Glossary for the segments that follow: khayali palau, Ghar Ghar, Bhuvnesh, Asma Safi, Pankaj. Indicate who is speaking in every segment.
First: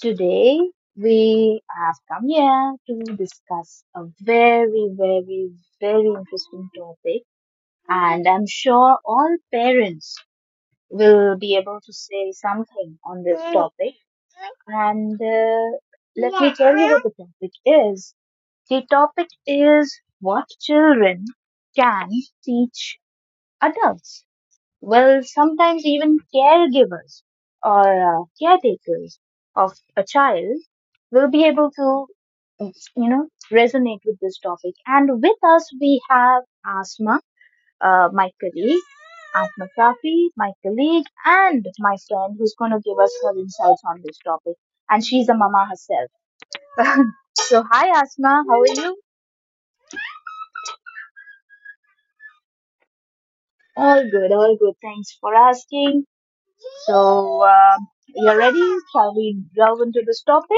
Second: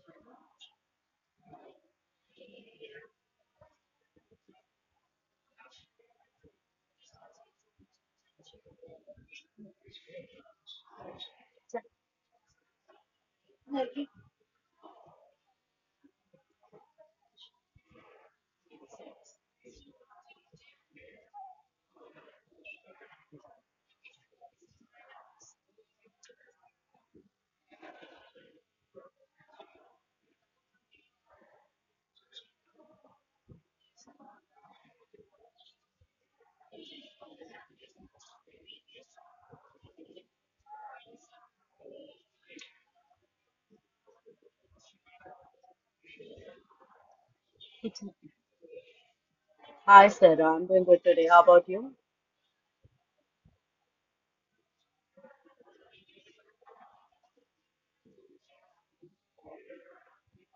Speaker 1: Today we have come here to discuss a very, very, very interesting topic, and I'm sure all parents will be able to say something on this topic. And let me tell you what the topic is. The topic is what children can teach adults. Well, sometimes even caregivers or caretakers of a child will be able to, resonate with this topic. And with us, we have Asma, my colleague, Asma Safi, my colleague, and my friend who's going to give us her insights on this topic. And she's a mama herself. So, hi, Asma, how are you?
Speaker 2: Today. How about you?
Speaker 1: All good, all good. Thanks for asking. So, you're ready? Shall we delve into this topic?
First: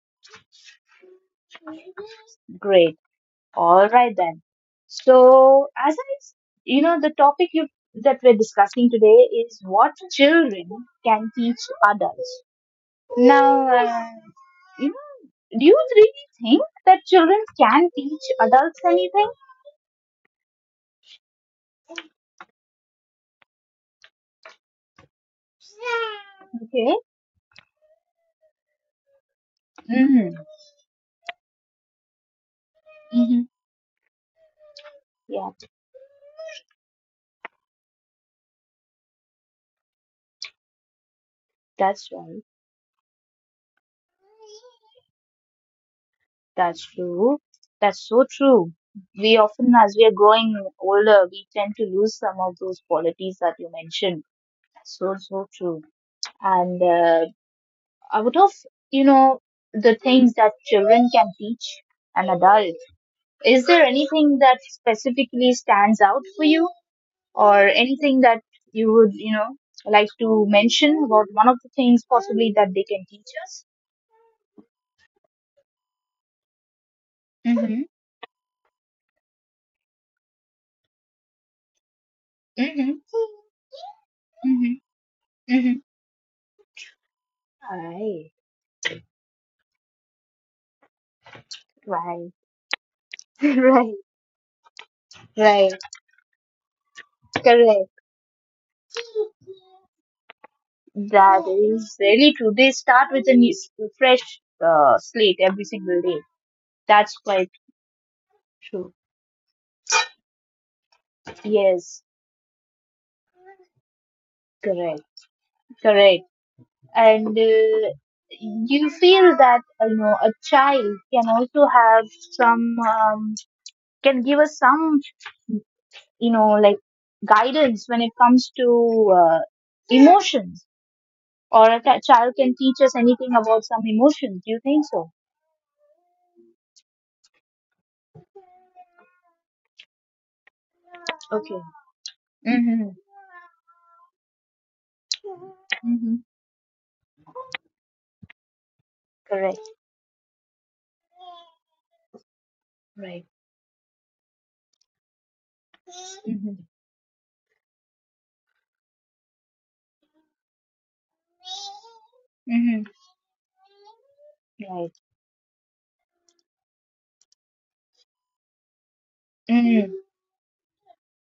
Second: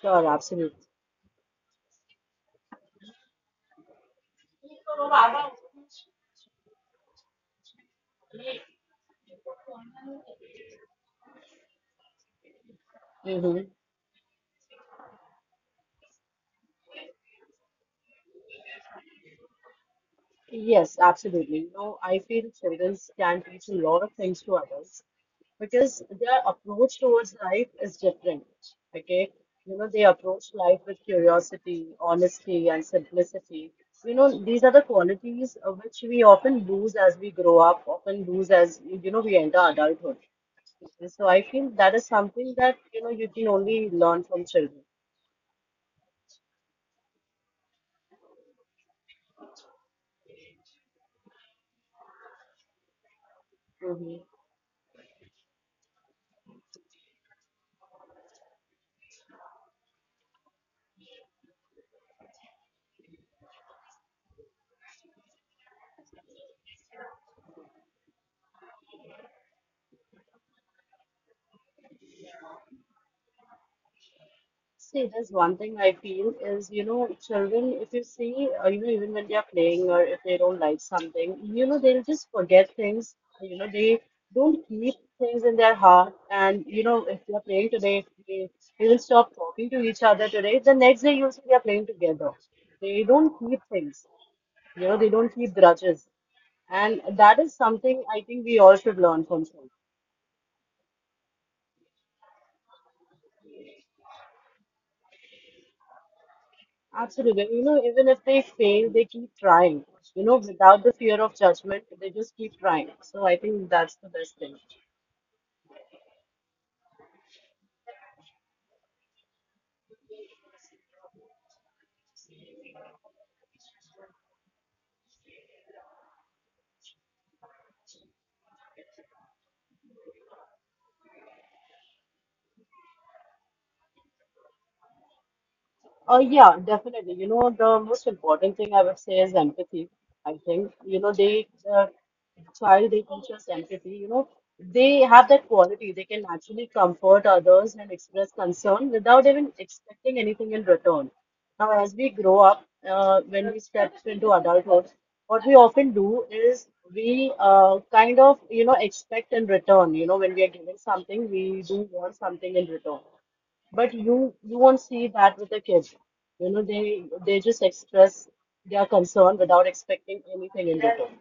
Speaker 2: Sure, absolutely.
Speaker 1: Great. All right then. So, the that we're discussing today is what children can teach adults.
Speaker 2: hmm
Speaker 1: Now, you know, do you really think that children can teach adults anything?
Speaker 2: Yes, absolutely. You know, I feel children can teach a lot of things to others because their
Speaker 1: Okay.
Speaker 2: approach towards life is different. Okay, you know, they
Speaker 1: Mm-hmm.
Speaker 2: approach life with curiosity, honesty, and
Speaker 1: Mm-hmm.
Speaker 2: simplicity. You know, these are the
Speaker 1: Yeah,
Speaker 2: qualities which we often lose as we grow up, often lose as you know we enter adulthood. So I feel that
Speaker 1: that's
Speaker 2: is
Speaker 1: right.
Speaker 2: something that you know you can only learn from children.
Speaker 1: That's true. That's so true. We often, as we are growing older, we tend to lose some of those qualities that you mentioned. So, so true. And out of, you know, the things that children can teach an adult, is there anything that specifically stands out for you or anything that you would, like to mention about one of the things possibly that they can teach us?
Speaker 2: See, there's one thing I feel is, you know,
Speaker 1: Mm-hmm.
Speaker 2: children, if you see, or you know, even when they are playing or if they don't like something, you know, they'll just forget
Speaker 1: Mm-hmm.
Speaker 2: things. You know, they
Speaker 1: Mm-hmm.
Speaker 2: don't keep things in
Speaker 1: Mm-hmm.
Speaker 2: their heart. And, you know, if they're playing today, if
Speaker 1: Right.
Speaker 2: they, they will stop talking to each other today. The next day, you'll see they're playing
Speaker 1: Right.
Speaker 2: together. They don't keep things. You know, they don't keep grudges. And that is something I think we all should learn from children.
Speaker 1: That is really true. They start with a new, fresh slate every single day. That's quite,
Speaker 2: Absolutely. You know, even if they fail, they keep trying. You know, without the fear of judgment,
Speaker 1: yes,
Speaker 2: they just keep trying. So I think that's the best thing.
Speaker 1: correct, correct. And you feel that, a child can also have some, can give us some, you know, like guidance when it comes to emotions. Or child can teach us anything about some emotions. Do you think so?
Speaker 2: Yeah, definitely. You know, the most important thing I would say is empathy. I think, you know,
Speaker 1: Okay. Mm-hmm.
Speaker 2: child, they teach us empathy. You know, they have that quality. They
Speaker 1: Mm-hmm.
Speaker 2: can actually comfort others and express concern without even
Speaker 1: Correct.
Speaker 2: expecting anything in return. Now, as we grow up,
Speaker 1: Right.
Speaker 2: when we step into adulthood, what we often do
Speaker 1: Mm-hmm.
Speaker 2: is we kind of, you know, expect in return. You know, when we are giving something, we do want something in
Speaker 1: Mm-hmm.
Speaker 2: return. But you won't
Speaker 1: Right.
Speaker 2: see that with the kids. You know, they just express their concern without
Speaker 1: Mm,
Speaker 2: expecting anything in return.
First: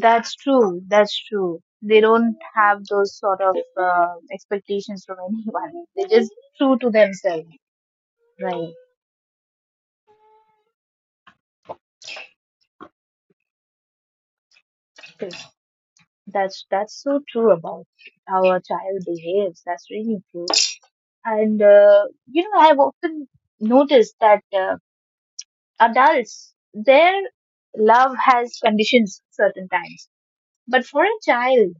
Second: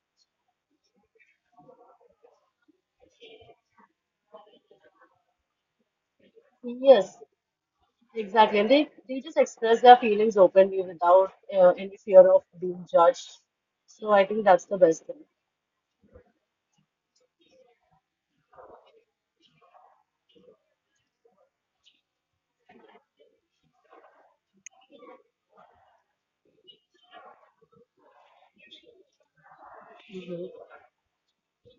Speaker 1: that's true. That's true. They don't have those sort of expectations from anyone. They're just true to
Speaker 2: Yes,
Speaker 1: themselves,
Speaker 2: exactly. And
Speaker 1: right?
Speaker 2: they just express their feelings openly without any fear of being judged. So I think that's the best thing.
Speaker 1: 'Cause that's so true about how a child behaves. That's really true. And I've often noticed that adults, their love has conditions certain times,
Speaker 2: Mhm.
Speaker 1: but for a child,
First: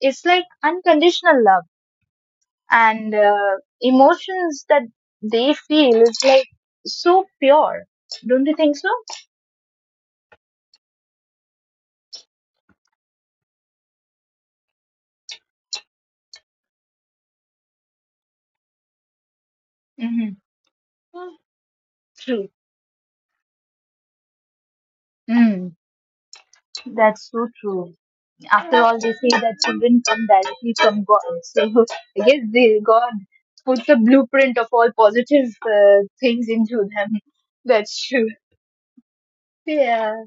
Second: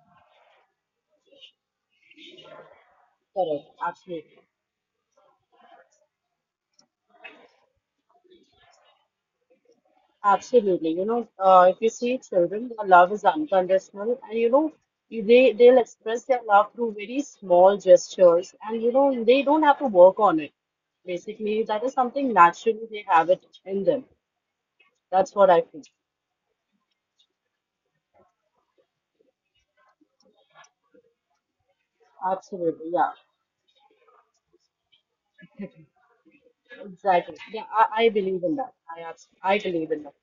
Speaker 1: it's like unconditional love and
Speaker 2: Correct. Absolutely.
Speaker 1: emotions that they feel is like so pure. Don't you think so?
Speaker 2: Absolutely. You know, if you see children, their love is unconditional, and you know, they'll express their love through very small gestures, and you know, they don't have to work
Speaker 1: Mm-hmm.
Speaker 2: on it. Basically, that is something
Speaker 1: True.
Speaker 2: naturally they have it in them. That's what I
Speaker 1: Mm.
Speaker 2: feel.
Speaker 1: That's so true. After all, they say that children come directly from God, so, I guess they,
Speaker 2: Absolutely.
Speaker 1: God
Speaker 2: Yeah.
Speaker 1: puts a blueprint of all positive things into them.
Speaker 2: Exactly. Yeah, I,
Speaker 1: That's
Speaker 2: I
Speaker 1: true.
Speaker 2: believe in that. I believe in
Speaker 1: Yeah,
Speaker 2: that.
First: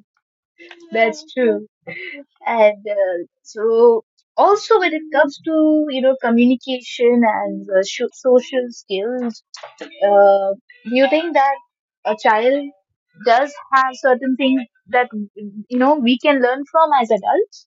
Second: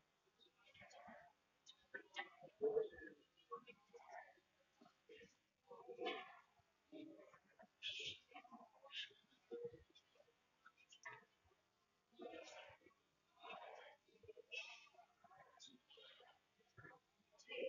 Speaker 1: that's true. And so also, when it comes to, communication and social skills, uh, do you think that a child does have certain things that, we can learn from as adults?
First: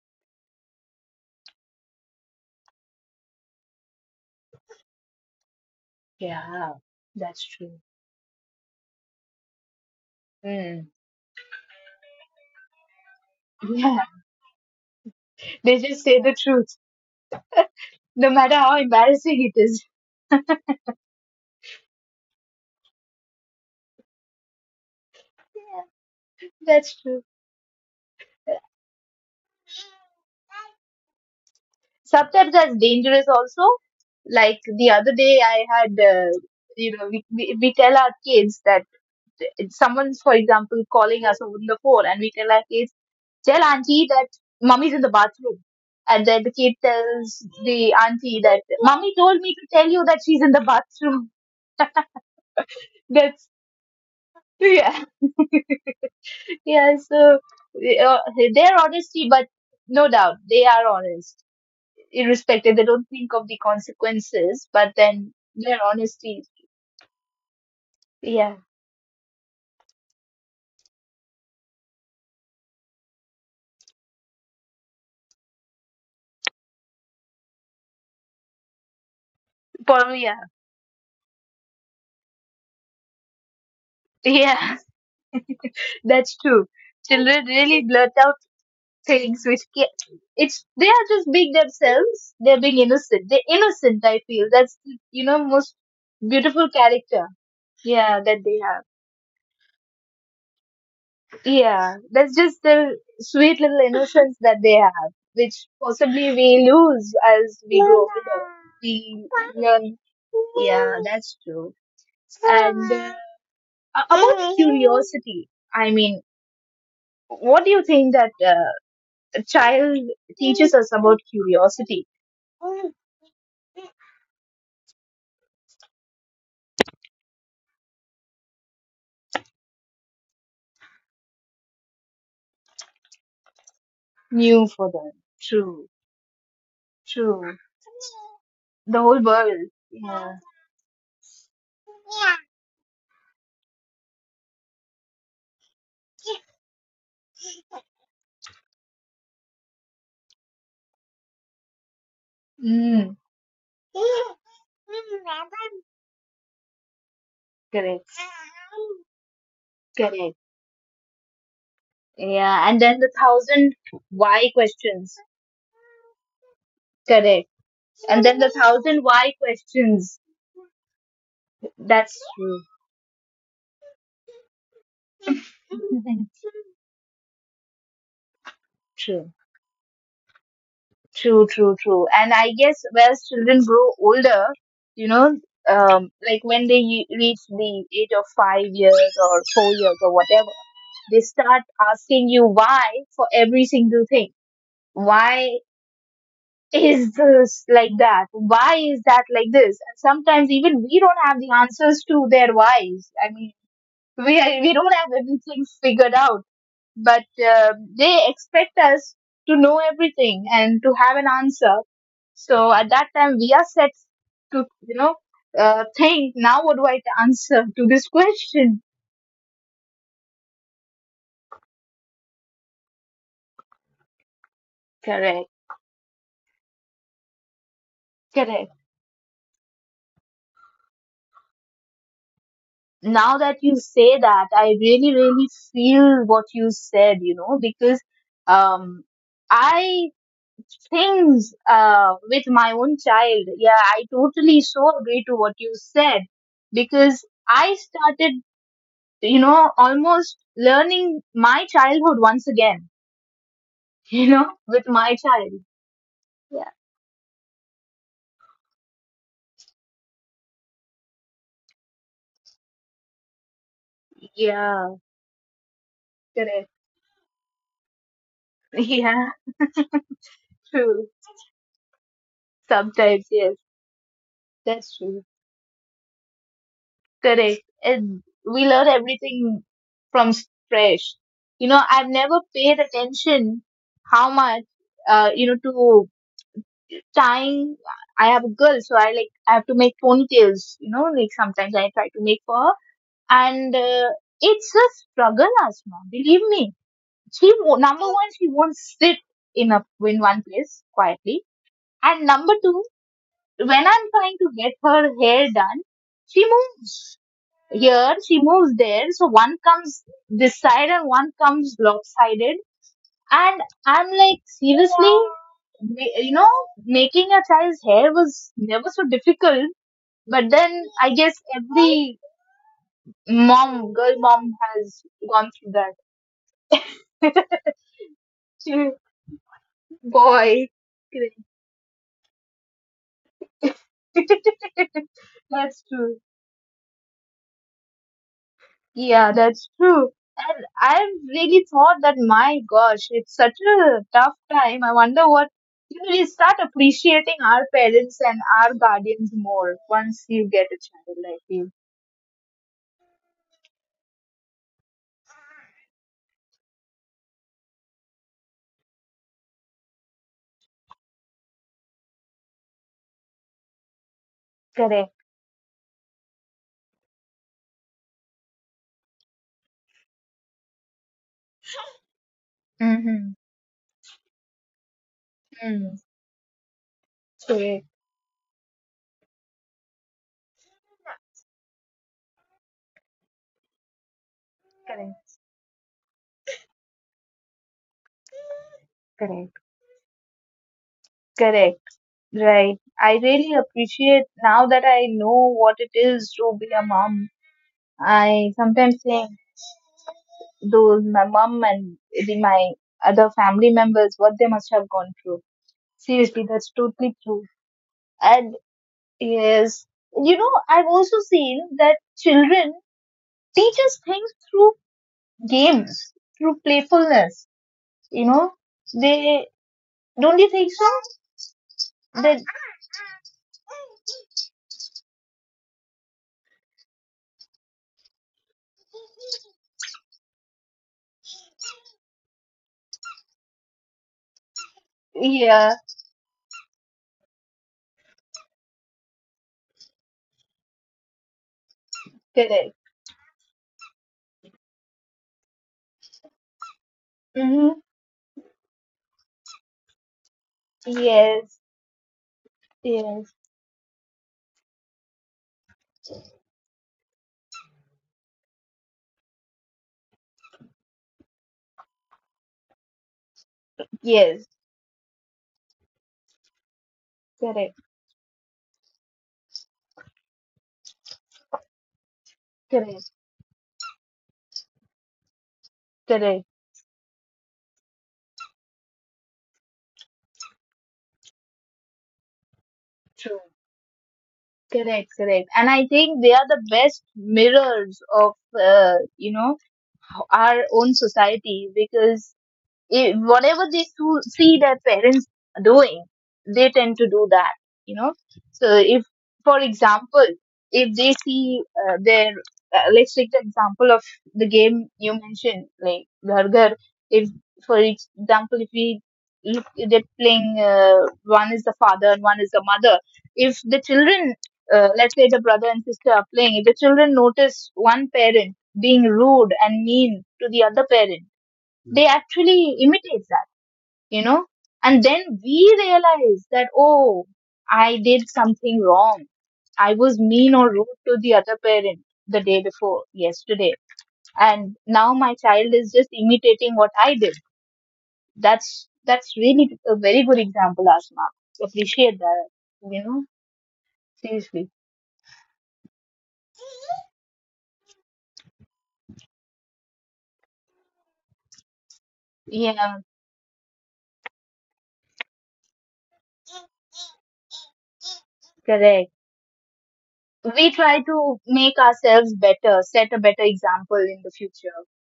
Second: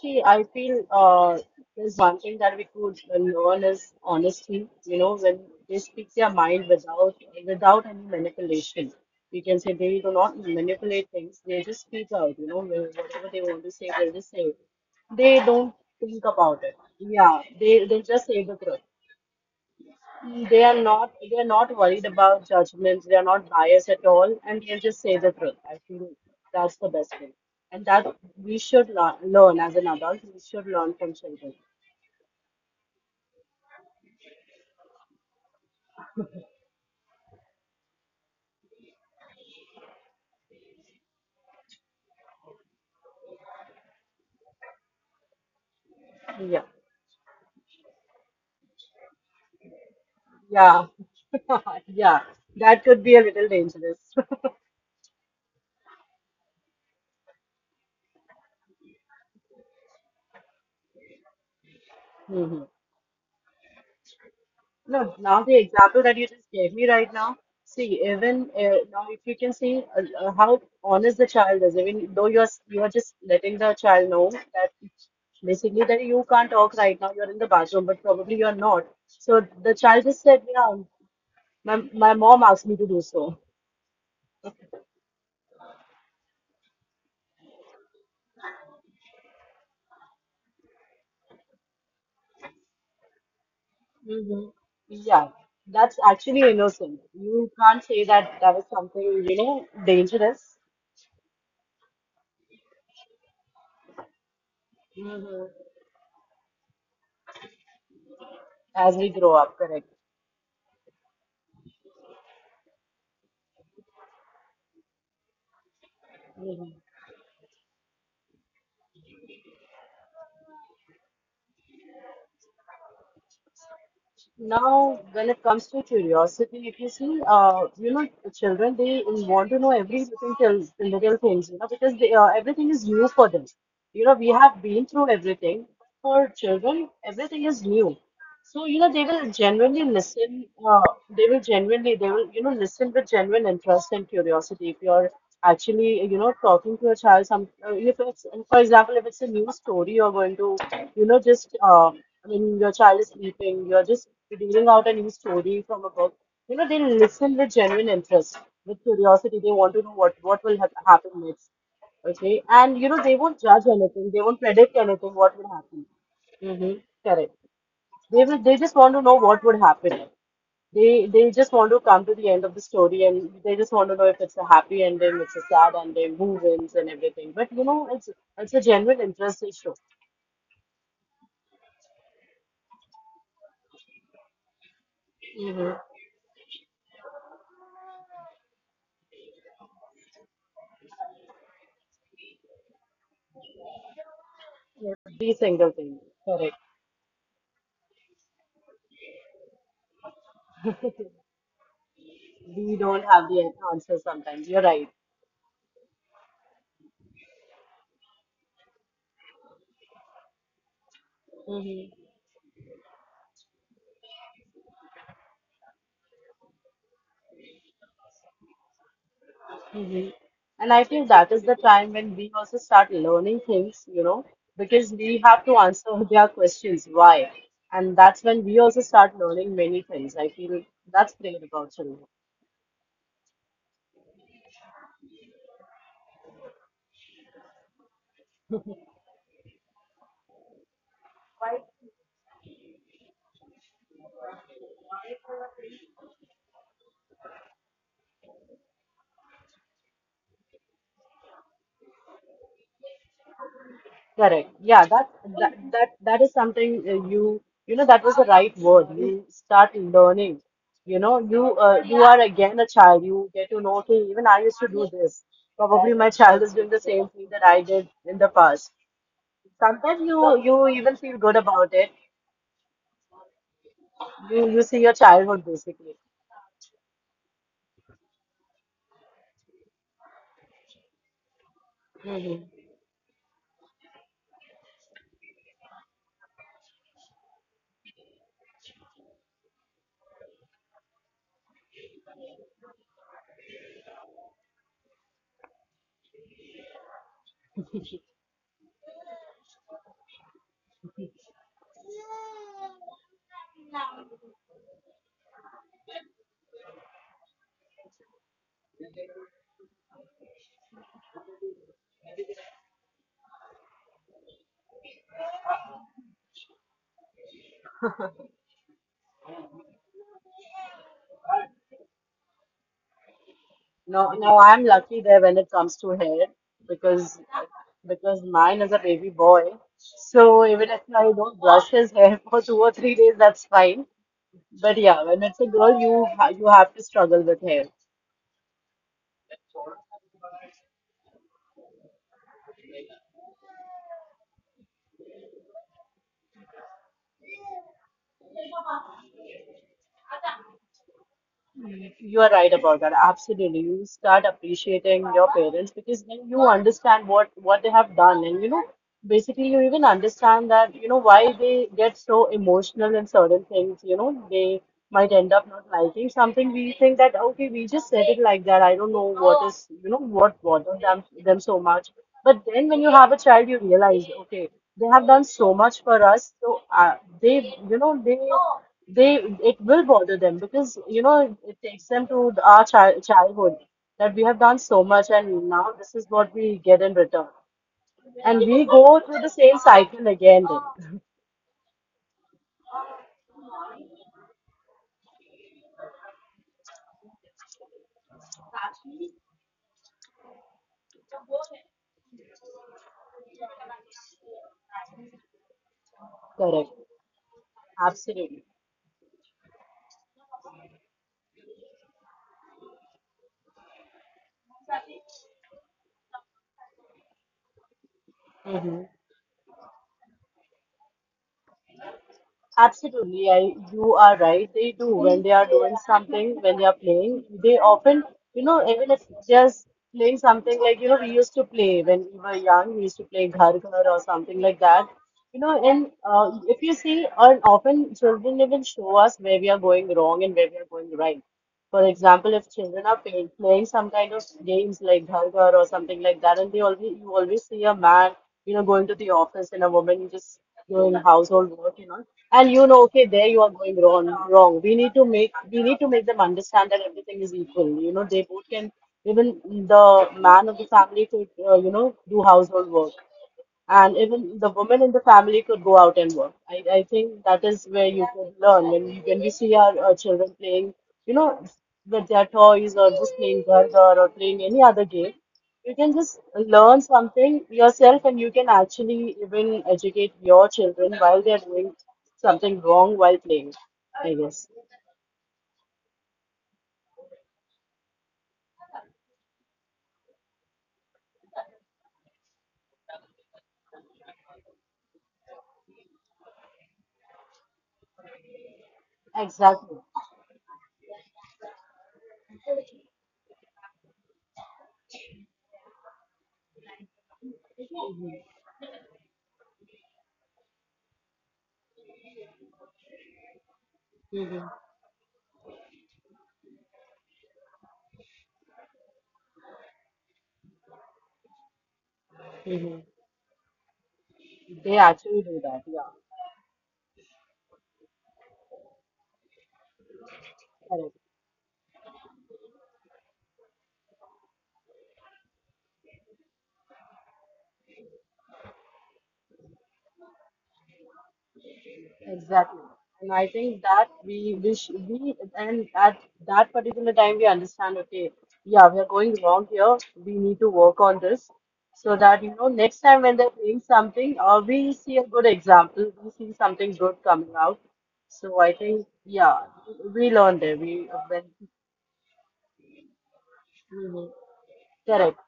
Speaker 2: See, I feel there's one thing that we could learn is honesty. You know, when they speak their mind
Speaker 1: Yeah,
Speaker 2: without
Speaker 1: that's true.
Speaker 2: without any manipulation, we can say they do not
Speaker 1: Mm.
Speaker 2: manipulate things. They just speak out. You know, whatever they want to say,
Speaker 1: Yeah,
Speaker 2: they just say. They don't
Speaker 1: they just say
Speaker 2: think
Speaker 1: the
Speaker 2: about it.
Speaker 1: truth,
Speaker 2: Yeah, they just
Speaker 1: no
Speaker 2: say
Speaker 1: matter
Speaker 2: the
Speaker 1: how
Speaker 2: truth.
Speaker 1: embarrassing it is.
Speaker 2: They are not worried about judgments, they are not biased at all, and they'll just say the truth. I
Speaker 1: Yeah,
Speaker 2: feel that's the
Speaker 1: that's
Speaker 2: best
Speaker 1: true.
Speaker 2: thing. And that we should learn, learn as an adult, we should learn from children.
Speaker 1: Sometimes that's dangerous also. Like the other day, I had, we tell our kids that it's someone's, for example, calling us over the phone, and we tell our kids, tell auntie that mummy's in the bathroom. And then the
Speaker 2: Yeah.
Speaker 1: kid tells the auntie that mummy told me to tell you that she's in the
Speaker 2: Yeah.
Speaker 1: bathroom.
Speaker 2: Yeah. That could be a little
Speaker 1: That's,
Speaker 2: dangerous.
Speaker 1: yeah. Yeah, so uh, their honesty, but no doubt they are honest,
Speaker 2: hmm
Speaker 1: irrespective. They don't think of the consequences, but
Speaker 2: No,
Speaker 1: then
Speaker 2: now the
Speaker 1: their
Speaker 2: example that you
Speaker 1: honesty.
Speaker 2: just gave me right now, see, even now if you can see how honest the child is, even though you're just letting the child know that it's basically that you can't talk right now, you're in the bathroom, but probably you're not. So the child just
Speaker 1: Probably, yeah.
Speaker 2: said, yeah, my mom asked me to do so.
Speaker 1: Yeah, that's true. Children really blurt out things which ca it's they are just being themselves. They're being innocent. They're innocent. I
Speaker 2: hmm
Speaker 1: feel that's,
Speaker 2: Yeah,
Speaker 1: most
Speaker 2: that's actually
Speaker 1: beautiful
Speaker 2: innocent.
Speaker 1: character.
Speaker 2: You can't say
Speaker 1: Yeah,
Speaker 2: that
Speaker 1: that
Speaker 2: that
Speaker 1: they
Speaker 2: is
Speaker 1: have.
Speaker 2: something, you know, dangerous.
Speaker 1: Yeah, that's just the sweet little innocence that they have,
Speaker 2: hmm
Speaker 1: which possibly we lose as we grow older.
Speaker 2: As we grow
Speaker 1: We
Speaker 2: up, correct.
Speaker 1: learn. Yeah, that's true. And about curiosity, I mean, what do you think that a child teaches us about curiosity?
Speaker 2: Now, when it comes to curiosity, if you see, you know, children, they want to know everything. Little things, you know, because everything is new for them. You know, we have
Speaker 1: New
Speaker 2: been
Speaker 1: for
Speaker 2: through
Speaker 1: them.
Speaker 2: everything.
Speaker 1: True,
Speaker 2: For children, everything
Speaker 1: true.
Speaker 2: is new. So, you know,
Speaker 1: The
Speaker 2: they
Speaker 1: whole
Speaker 2: will
Speaker 1: world.
Speaker 2: genuinely
Speaker 1: Yeah.
Speaker 2: listen. They will genuinely, they will, you know, listen with genuine interest and curiosity. If you're actually you know talking to a child some if it's for example if it's a new story you're going to you know just I mean your child is
Speaker 1: Mm,
Speaker 2: sleeping you're just reading out a new story from a book, you know they listen with genuine
Speaker 1: correct,
Speaker 2: interest, with curiosity they want to know what
Speaker 1: correct.
Speaker 2: will happen next. Okay,
Speaker 1: Yeah,
Speaker 2: and
Speaker 1: and
Speaker 2: you know
Speaker 1: then the
Speaker 2: they won't judge
Speaker 1: thousand
Speaker 2: anything, they won't
Speaker 1: why
Speaker 2: predict anything,
Speaker 1: questions.
Speaker 2: what will happen. Mm-hmm. Correct.
Speaker 1: Correct.
Speaker 2: They
Speaker 1: And
Speaker 2: will,
Speaker 1: then the
Speaker 2: they just want to
Speaker 1: thousand
Speaker 2: know
Speaker 1: why
Speaker 2: what would happen.
Speaker 1: questions.
Speaker 2: They just want to come to
Speaker 1: That's
Speaker 2: the end of the
Speaker 1: true.
Speaker 2: story and they just want to know if it's a happy ending, it's a sad ending, who wins and everything. But you know, it's a genuine
Speaker 1: True,
Speaker 2: interest they show.
Speaker 1: true, true, true. And I guess as children grow older, you know,
Speaker 2: Mm-hmm.
Speaker 1: like when they reach the age of 5 years or 4 years or whatever, they start asking you why for every single thing.
Speaker 2: Every
Speaker 1: Why
Speaker 2: single thing. Correct.
Speaker 1: is this like that? Why is that like this? And sometimes even we don't have the answers to their
Speaker 2: We don't
Speaker 1: whys.
Speaker 2: have
Speaker 1: I
Speaker 2: the
Speaker 1: mean,
Speaker 2: answer
Speaker 1: we
Speaker 2: sometimes. You're
Speaker 1: we
Speaker 2: right.
Speaker 1: don't have everything figured out, but they expect us to know everything and to have an answer.
Speaker 2: Mhm.
Speaker 1: So at that time, we are set to, think now. What do I answer to this question?
Speaker 2: Mhm. And I think that is the time when we also start learning things, you know, because we have to
Speaker 1: Correct,
Speaker 2: answer their questions, why? And that's when we also
Speaker 1: correct.
Speaker 2: start learning many things. I feel that's great about children.
Speaker 1: Now that you say that, I really, really feel what you said. You know, because um, I things with my own child. Yeah, I totally so agree to what you said because I started, almost learning my childhood once again,
Speaker 2: Correct. Yeah,
Speaker 1: with my child.
Speaker 2: that is something
Speaker 1: Yeah,
Speaker 2: you you know that was the right word. You start learning. You know, you are again a child. You get to know, okay, even I used to do
Speaker 1: yeah,
Speaker 2: this. Probably my child is doing the
Speaker 1: correct.
Speaker 2: same thing that I did in the past.
Speaker 1: Yeah,
Speaker 2: Sometimes you even feel
Speaker 1: true.
Speaker 2: good about it.
Speaker 1: Sometimes, yes,
Speaker 2: You see your
Speaker 1: that's true.
Speaker 2: childhood basically.
Speaker 1: Correct. And we learn everything from scratch. You know, I've
Speaker 2: Mhm.
Speaker 1: never paid attention how much, to tying. I have a girl, so I, like, I have to make ponytails, sometimes I try to make for her. And it's a struggle, Asma, believe me. She number one, she won't sit in a in one place quietly. And number two, when I'm trying to get her hair done, she moves here, she moves there, so one comes this side and one comes lopsided. And I'm like, seriously, Ma- you know, making a child's hair was never so difficult. But then I guess every mom,
Speaker 2: No,
Speaker 1: girl
Speaker 2: no,
Speaker 1: mom,
Speaker 2: I'm lucky
Speaker 1: has
Speaker 2: there when it
Speaker 1: gone
Speaker 2: comes to hair because
Speaker 1: through that.
Speaker 2: because mine is a baby boy. So even if
Speaker 1: Boy,
Speaker 2: I don't
Speaker 1: great.
Speaker 2: brush his hair for 2 or 3 days, that's fine. But yeah, when it's a girl,
Speaker 1: That's true.
Speaker 2: you have to struggle with hair.
Speaker 1: Yeah, that's true. And I really thought that, my gosh, it's such a tough time. I wonder what, We start appreciating our parents and our guardians more once you get a child, I feel.
Speaker 2: You are right about that. Absolutely. You start appreciating your parents because then you understand what they have done and you know basically you even understand that you know why they get so emotional in certain things, you know, they might
Speaker 1: Correct.
Speaker 2: end up not liking something. We think that okay, we just said it like that. I don't know what is, you know, what bothered them so much. But then when you have a
Speaker 1: Mm-hmm.
Speaker 2: child, you realize, okay, they have done so much for
Speaker 1: Mm.
Speaker 2: us. So they, you know,
Speaker 1: Correct.
Speaker 2: they it will bother them because you know it, it takes them to our childhood that we have done so much and
Speaker 1: Correct.
Speaker 2: now this is what we get in return and we go through the same cycle again then.
Speaker 1: Correct. Right. I really appreciate now that I know what it is to be a mom. I sometimes think those, my mom and the, my other family members, what they must have gone through. Seriously,
Speaker 2: Correct.
Speaker 1: that's totally true.
Speaker 2: Absolutely.
Speaker 1: And yes, I've also seen that children teach us things through games, through playfulness. You know,
Speaker 2: hmm
Speaker 1: they don't you think so? That
Speaker 2: Absolutely, you are right. They do when they are doing something, when they are playing. They often, you know, even if just playing something like, you know, we used to play when we were young, we used to play ghar ghar or something like that. You know,
Speaker 1: yeah.
Speaker 2: and if you see, and often children even show us where we are going wrong and where we are going right. For example, if children
Speaker 1: Correct.
Speaker 2: are playing, playing some kind of games like ghar ghar or something like that, and they always you always see a
Speaker 1: Mm-hmm.
Speaker 2: man, you know, going to the office and a woman just doing household
Speaker 1: Yes,
Speaker 2: work, you know, and you know, okay, there you
Speaker 1: yes,
Speaker 2: are going wrong. Wrong. We need to make them understand that everything is equal. You know, they both can even the man of the family could you know do household work, and even the
Speaker 1: yes.
Speaker 2: women in the family could go out and work. I think that is where
Speaker 1: Correct,
Speaker 2: you could learn when you when we see our, children playing, you know, with their toys or just
Speaker 1: correct,
Speaker 2: playing garda or playing any other game. You can just
Speaker 1: correct.
Speaker 2: learn something yourself, and you can actually even educate your children while they're doing something wrong while playing.
Speaker 1: True.
Speaker 2: I guess
Speaker 1: Correct, correct. And I think they are the best mirrors of, uh, you know, our own society because it, whatever they see their parents doing, they tend to do that, you know. So if,
Speaker 2: exactly.
Speaker 1: for example, if they see their, let's take the example of the game you mentioned, like Ghar Ghar. If, for example, if we look, they're playing, one is the father and one is the mother. If the
Speaker 2: hmm
Speaker 1: children, let's say the brother and sister are playing, if the children notice one parent being rude and mean to the other parent, they
Speaker 2: hmm
Speaker 1: actually imitate that, you know.
Speaker 2: They
Speaker 1: And
Speaker 2: actually do
Speaker 1: then
Speaker 2: that. Yeah,
Speaker 1: we realize that, oh, I did something wrong. I was mean or
Speaker 2: correct.
Speaker 1: rude to the other parent the day before, yesterday. And now my child is just imitating what I did. That's really a very good example, Asma. Appreciate
Speaker 2: Exactly.
Speaker 1: that,
Speaker 2: And
Speaker 1: you
Speaker 2: I
Speaker 1: know,
Speaker 2: think that we wish
Speaker 1: seriously.
Speaker 2: we and at that particular time we understand, okay, yeah, we are going wrong here. We need to work on this so that you know next time
Speaker 1: Yeah,
Speaker 2: when they're playing something, or we see a good example, we see something good coming out. So I think
Speaker 1: correct.
Speaker 2: yeah, we learned there.
Speaker 1: We try to make ourselves better, set a better
Speaker 2: We,
Speaker 1: example in the future.
Speaker 2: correct.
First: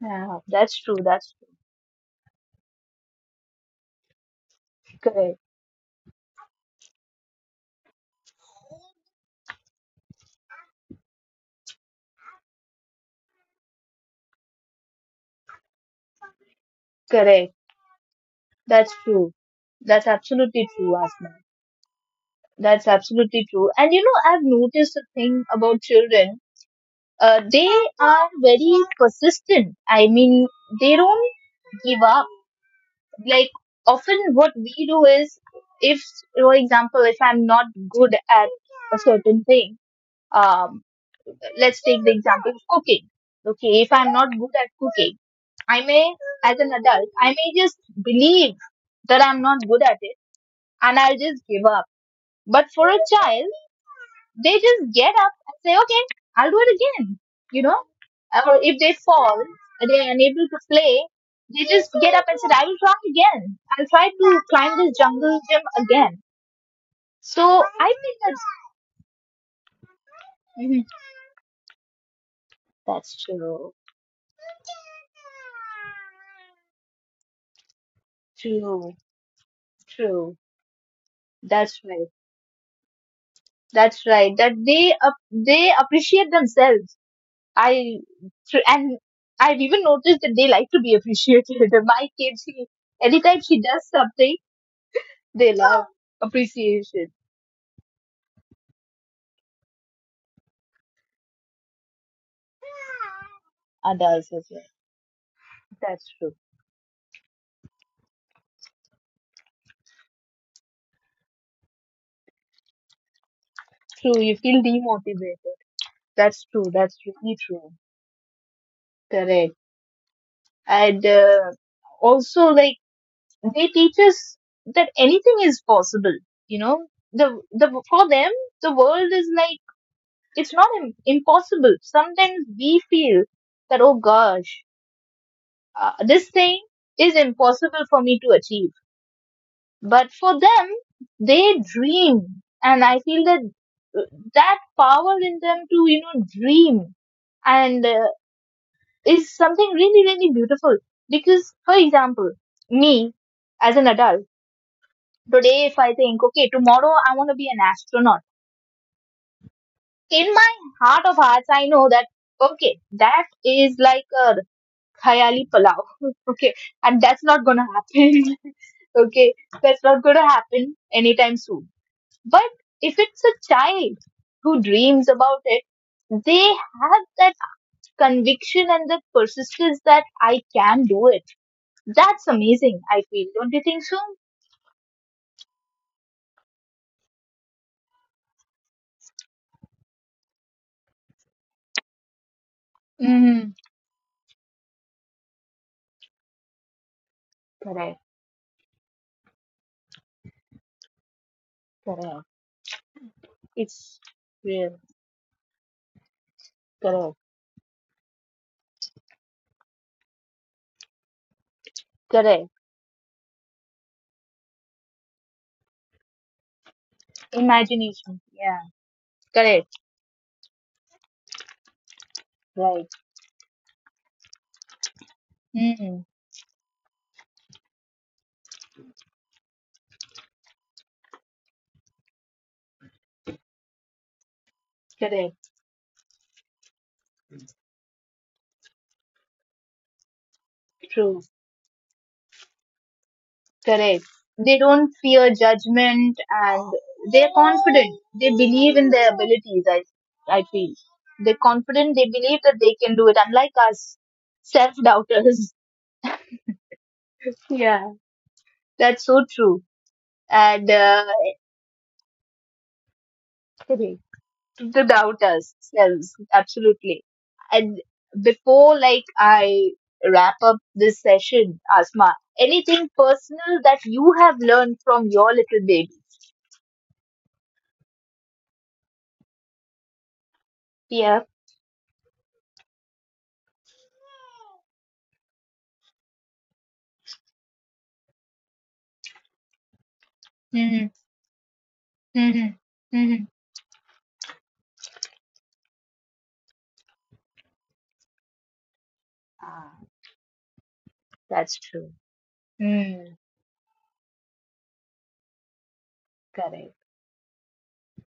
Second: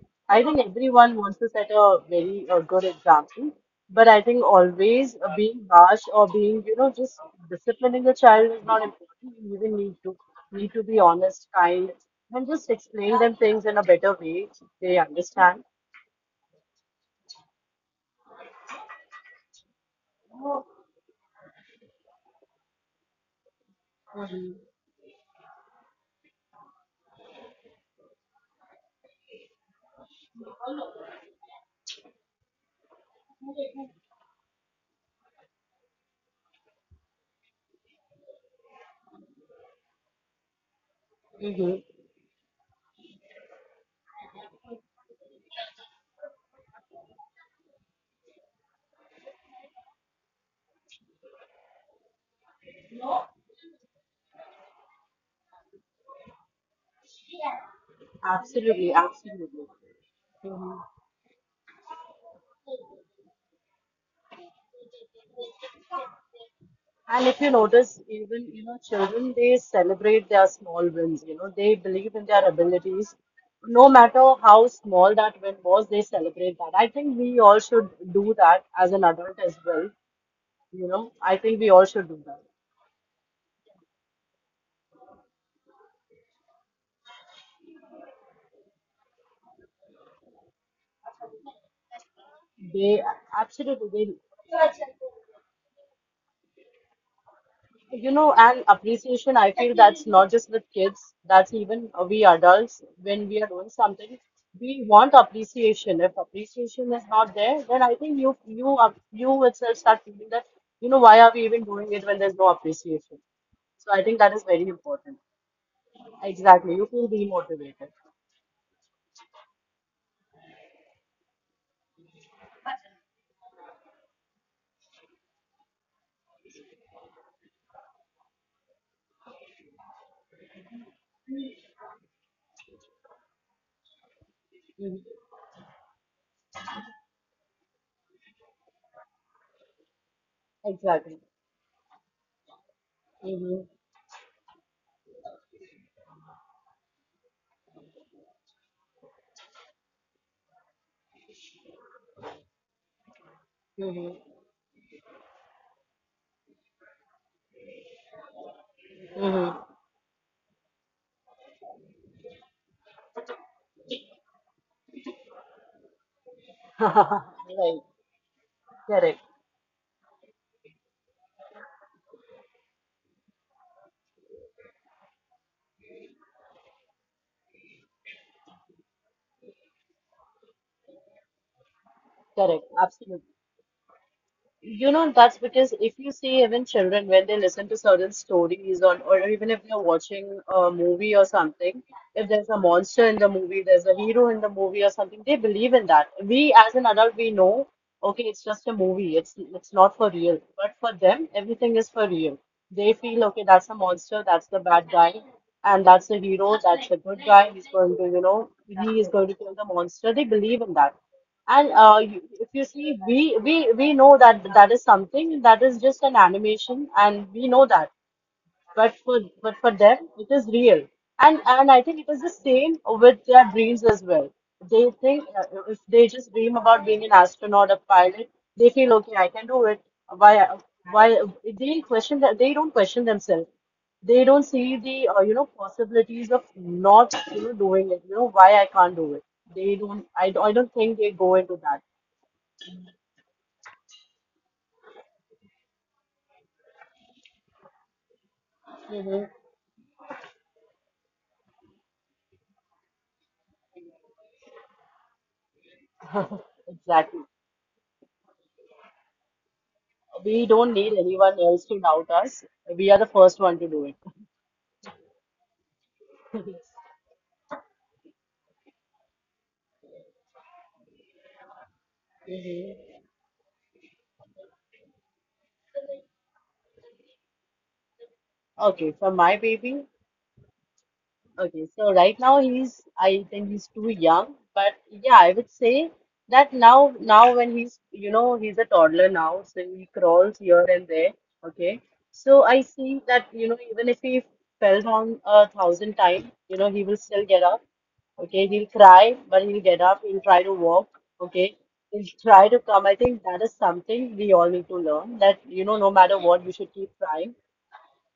Speaker 1: Yeah,
Speaker 2: I think
Speaker 1: that's true,
Speaker 2: everyone
Speaker 1: that's
Speaker 2: wants to
Speaker 1: true.
Speaker 2: set a very good example, but I think always
Speaker 1: Correct,
Speaker 2: being harsh or being, you know, just disciplining a child is not important. You even need to be honest, kind, and just explain them things in a better way. They understand.
Speaker 1: correct. That's true. That's absolutely true, Asma. That's absolutely true. And
Speaker 2: Mm-hmm.
Speaker 1: I've noticed a thing about children. They are very persistent. I mean, they don't give up. Like, often what we do is, if, for example, if I'm not good at a certain thing,
Speaker 2: Mm-hmm.
Speaker 1: um, let's take the example of cooking. Okay, if I'm not good at cooking, I may, as an adult, I may just believe that I'm not good at it, and I'll just give up. But for a child, they just get up and say, okay, I'll do it again. You know,
Speaker 2: Absolutely,
Speaker 1: or
Speaker 2: absolutely.
Speaker 1: if they fall,
Speaker 2: Mm-hmm.
Speaker 1: they're unable to play, they just get up and said, I will try again. I'll try to climb this jungle gym again.
Speaker 2: And if you notice,
Speaker 1: So
Speaker 2: even
Speaker 1: I
Speaker 2: you know,
Speaker 1: think that's,
Speaker 2: children they celebrate their small wins. You know,
Speaker 1: mhm,
Speaker 2: they believe in their abilities, no
Speaker 1: that's
Speaker 2: matter
Speaker 1: true.
Speaker 2: how small that win was. They celebrate that. I think we all should do that as an adult as
Speaker 1: True.
Speaker 2: well. You
Speaker 1: True.
Speaker 2: know, I think we all should do
Speaker 1: That's
Speaker 2: that.
Speaker 1: right. That's right. That they, up, they appreciate themselves. I, and I've even noticed that they like to be appreciated. My
Speaker 2: They
Speaker 1: kids, she, anytime
Speaker 2: absolutely.
Speaker 1: she does something, they love appreciation
Speaker 2: You know, and appreciation, I feel that's not just with kids, that's even we adults, when we are doing something,
Speaker 1: and others as
Speaker 2: we
Speaker 1: well.
Speaker 2: want appreciation. If
Speaker 1: That's true.
Speaker 2: appreciation is not there, then I think you itself start feeling that, you know, why are we even doing it when there's no appreciation? So I think that
Speaker 1: True,
Speaker 2: is
Speaker 1: you
Speaker 2: very
Speaker 1: feel
Speaker 2: important.
Speaker 1: demotivated. That's
Speaker 2: Exactly.
Speaker 1: true.
Speaker 2: You feel
Speaker 1: That's really
Speaker 2: demotivated.
Speaker 1: true. Correct. And also, like, they teach us that anything is possible. You know, the for them the world is like it's not impossible. Sometimes we feel that, oh gosh,
Speaker 2: Hmm.
Speaker 1: this thing is impossible for me to achieve. But for them,
Speaker 2: Exactly.
Speaker 1: they dream. And I feel that
Speaker 2: Mm-hmm.
Speaker 1: uh, that power in them to, dream and is something really, really beautiful. Because, for example, me as an
Speaker 2: Mm-hmm.
Speaker 1: adult, today if I think, okay, tomorrow I want to be an astronaut,
Speaker 2: Mm-hmm.
Speaker 1: in my heart of hearts, I know that, okay, that is like a khayali palau. Okay, and that's not gonna
Speaker 2: Right.
Speaker 1: happen.
Speaker 2: Correct.
Speaker 1: Okay, that's not gonna happen anytime soon. But if it's a child who dreams about it, they have that conviction and the persistence that I can do it. That's
Speaker 2: Correct.
Speaker 1: amazing, I feel.
Speaker 2: Absolutely.
Speaker 1: Don't you think so?
Speaker 2: You know, that's because if you see even children when they listen to certain stories on, or even if they're watching a movie or something, if there's a monster in the
Speaker 1: Mm-hmm.
Speaker 2: movie, there's a hero in the movie or something, they believe in that. We as an adult, we know,
Speaker 1: Correct,
Speaker 2: okay, it's just a movie. It's not for real. But for them, everything is for
Speaker 1: correct.
Speaker 2: real. They feel, okay, that's a
Speaker 1: It's
Speaker 2: monster, that's the
Speaker 1: real.
Speaker 2: bad guy, and that's the hero, that's the
Speaker 1: Correct,
Speaker 2: good guy. He's going to, you know, he is going to kill the monster. They believe in that. And if
Speaker 1: correct.
Speaker 2: you see, we know that that is something that is just an animation, and we know that
Speaker 1: Imagination. Yeah,
Speaker 2: but for
Speaker 1: correct.
Speaker 2: them it is real, and I think it is the same
Speaker 1: Right.
Speaker 2: with their dreams as well. They think if they
Speaker 1: Mm,
Speaker 2: just dream about being an astronaut, a pilot, they feel, okay, I can do it. Why why they question that? They don't question themselves. They don't see the
Speaker 1: correct.
Speaker 2: possibilities of not doing it. You know, why I can't do it? They don't, I don't think they
Speaker 1: True.
Speaker 2: go into that.
Speaker 1: Correct. They don't fear judgment and they're confident. They believe in their
Speaker 2: Hmm.
Speaker 1: abilities, I feel. They're confident, they believe that they can do it, unlike us, self doubters.
Speaker 2: Exactly.
Speaker 1: Yeah, that's so true.
Speaker 2: We
Speaker 1: And
Speaker 2: don't need anyone else to doubt us. We are the first one to do it.
Speaker 1: correct. To doubt ourselves, absolutely. And before, like, I wrap up this session, Asma, anything
Speaker 2: Mhm.
Speaker 1: personal that you have learned from your little baby?
Speaker 2: Okay, for my baby.
Speaker 1: Yeah.
Speaker 2: Okay, so right now he's, I think he's too young, but yeah, I would say that now, when he's, you know, he's a toddler now, so he crawls here
Speaker 1: Hmm.
Speaker 2: and there. Okay, so I see
Speaker 1: Hmm.
Speaker 2: that, you know, even if he fell down 1,000 times, you know, he will still get up. Okay, he'll cry, but he'll
Speaker 1: Ah,
Speaker 2: get up, he'll try to walk. Okay,
Speaker 1: that's true.
Speaker 2: he'll try to come. I
Speaker 1: Mm,
Speaker 2: think that is something we all need to learn that, you know, no matter what, you should
Speaker 1: correct.
Speaker 2: keep trying.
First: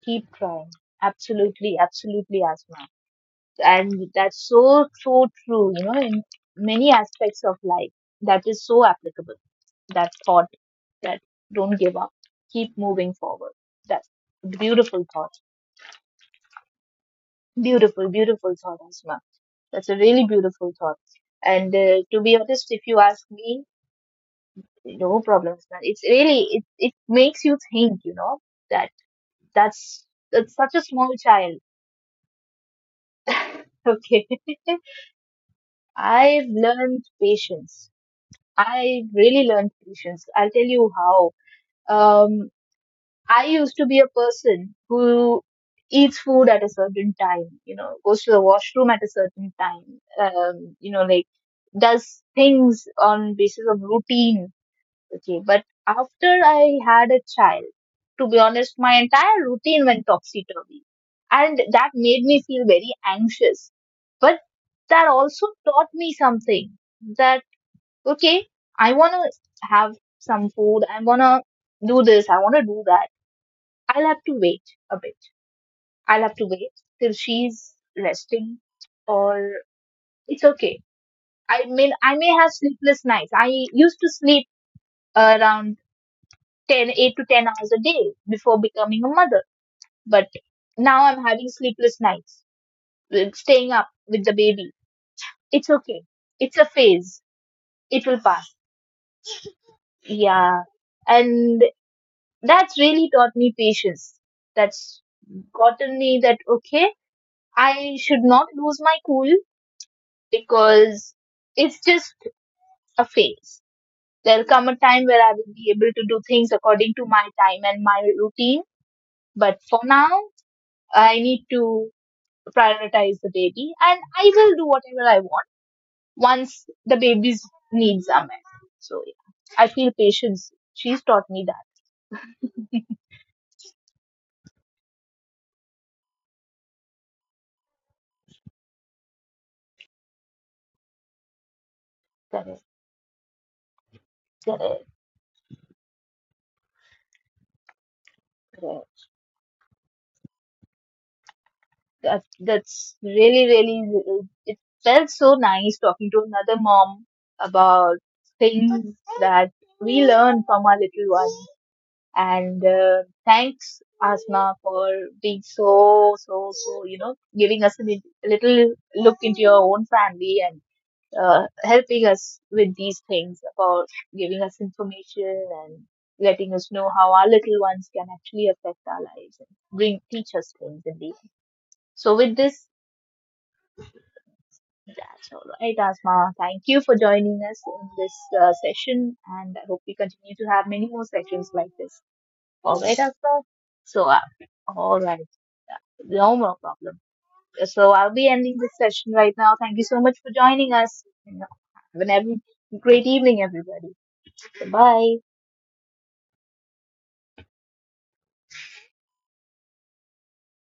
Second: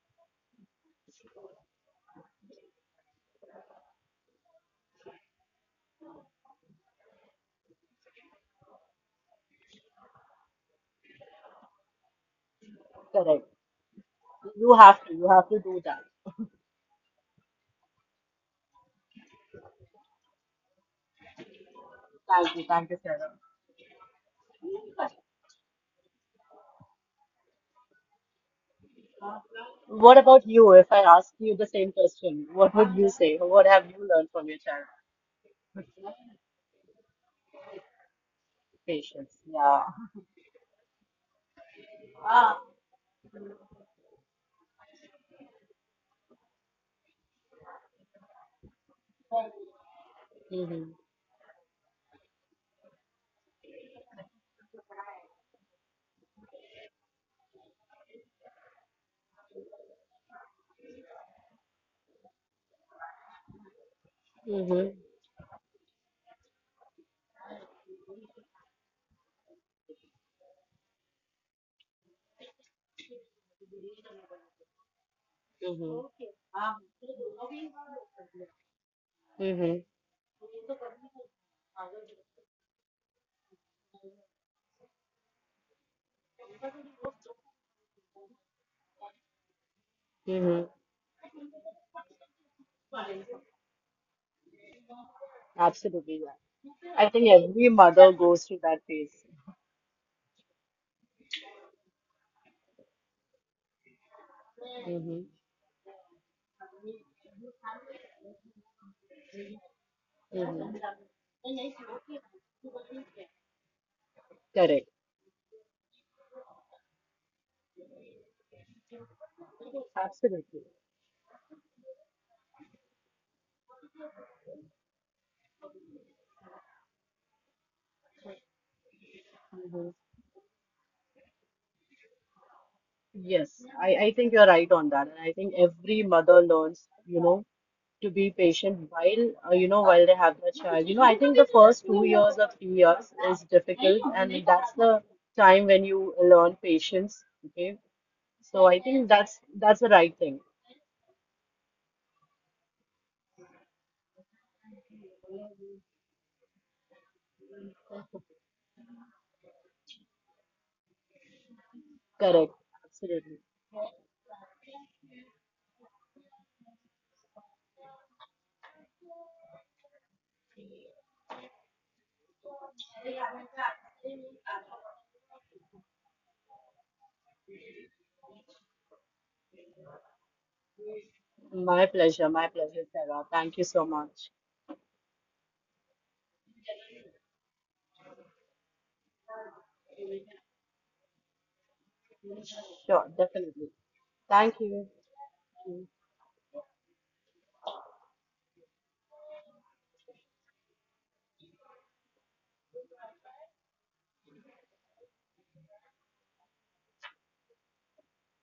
Speaker 1: Keep trying. Absolutely, absolutely, Asma. And that's so, so true, you know, in many aspects of life. That is so applicable. That thought that don't give up. Keep moving
Speaker 2: Correct.
Speaker 1: forward. That's a beautiful
Speaker 2: You
Speaker 1: thought.
Speaker 2: have to do that.
Speaker 1: Beautiful, beautiful thought, Asma. That's a really beautiful thought. And to be honest, if
Speaker 2: Thank you,
Speaker 1: you ask
Speaker 2: Sarah.
Speaker 1: me, no problems, man. It's really, it makes you think, you know, that. That's
Speaker 2: What about
Speaker 1: that's
Speaker 2: you?
Speaker 1: such a
Speaker 2: If I
Speaker 1: small
Speaker 2: ask you
Speaker 1: child.
Speaker 2: the same question, what would you say? What have you learned
Speaker 1: Okay.
Speaker 2: from your child?
Speaker 1: I've learned patience. I
Speaker 2: Patience.
Speaker 1: really learned
Speaker 2: Yeah.
Speaker 1: patience. I'll tell you how. Um, I used to be a person who eats food at a certain time, you know, goes to the washroom at a certain time, you
Speaker 2: Mm-hmm.
Speaker 1: know, like does things on basis of routine. Okay, but after I had a child, to be honest, my entire routine went topsy turvy. And that made me feel very anxious. But
Speaker 2: Mm-hmm.
Speaker 1: that also taught me something that, okay, I want to have some food, I want to do this, I want to do that. I'll have to wait a bit. I'll have to
Speaker 2: Mm-hmm.
Speaker 1: wait till she's resting, or
Speaker 2: Mm-hmm.
Speaker 1: it's okay. I mean, I may have sleepless nights. I used to sleep around 10, 8 to 10 hours a day before becoming a mother, but
Speaker 2: Mm-hmm.
Speaker 1: now I'm having sleepless nights staying up with the baby. It's okay,
Speaker 2: Absolutely.
Speaker 1: it's a
Speaker 2: Yeah. I
Speaker 1: phase,
Speaker 2: think every
Speaker 1: it
Speaker 2: mother
Speaker 1: will
Speaker 2: goes
Speaker 1: pass.
Speaker 2: through that phase.
Speaker 1: Yeah, and that's really taught me patience. That's
Speaker 2: Mm-hmm.
Speaker 1: gotten me that okay, I should not lose my cool because
Speaker 2: Mm-hmm.
Speaker 1: it's just a phase. There'll come a
Speaker 2: Correct.
Speaker 1: time where I will be able to do things according to my time and my routine, but for now
Speaker 2: Absolutely.
Speaker 1: I need to prioritize the baby and I will do whatever I want once the baby's needs are met. So yeah, I
Speaker 2: Mm-hmm.
Speaker 1: feel patience. She's taught me that.
Speaker 2: Yes, I think you're right on that. And I think every mother learns, you know, to be patient while, you know, while they have their child. You know, I think the first 2 years or 3 years is difficult, and that's the time when you learn patience. Okay. So I think that's the right thing.
Speaker 1: That's really, really, it felt so nice talking to another mom about things that we learn from our little one.
Speaker 2: Correct.
Speaker 1: And
Speaker 2: Absolutely.
Speaker 1: thanks, Asma, for being so, so, so, you know, giving us a little look into your own family, and helping us with these things about giving us information and letting us know how our little ones can actually affect our lives and bring teach us things in the end.
Speaker 2: My
Speaker 1: So
Speaker 2: pleasure.
Speaker 1: with
Speaker 2: My
Speaker 1: this,
Speaker 2: pleasure, Sarah. Thank you so much.
Speaker 1: that's all right, Asma. Thank you for joining us in this session, and I hope we continue to have many more sessions like this. All right,
Speaker 2: Sure,
Speaker 1: Asma.
Speaker 2: definitely.
Speaker 1: So uh,
Speaker 2: Thank you.
Speaker 1: all right, no more problem. So I'll be ending this session right now. Thank you so much for joining us. Have an every great evening, everybody. Bye.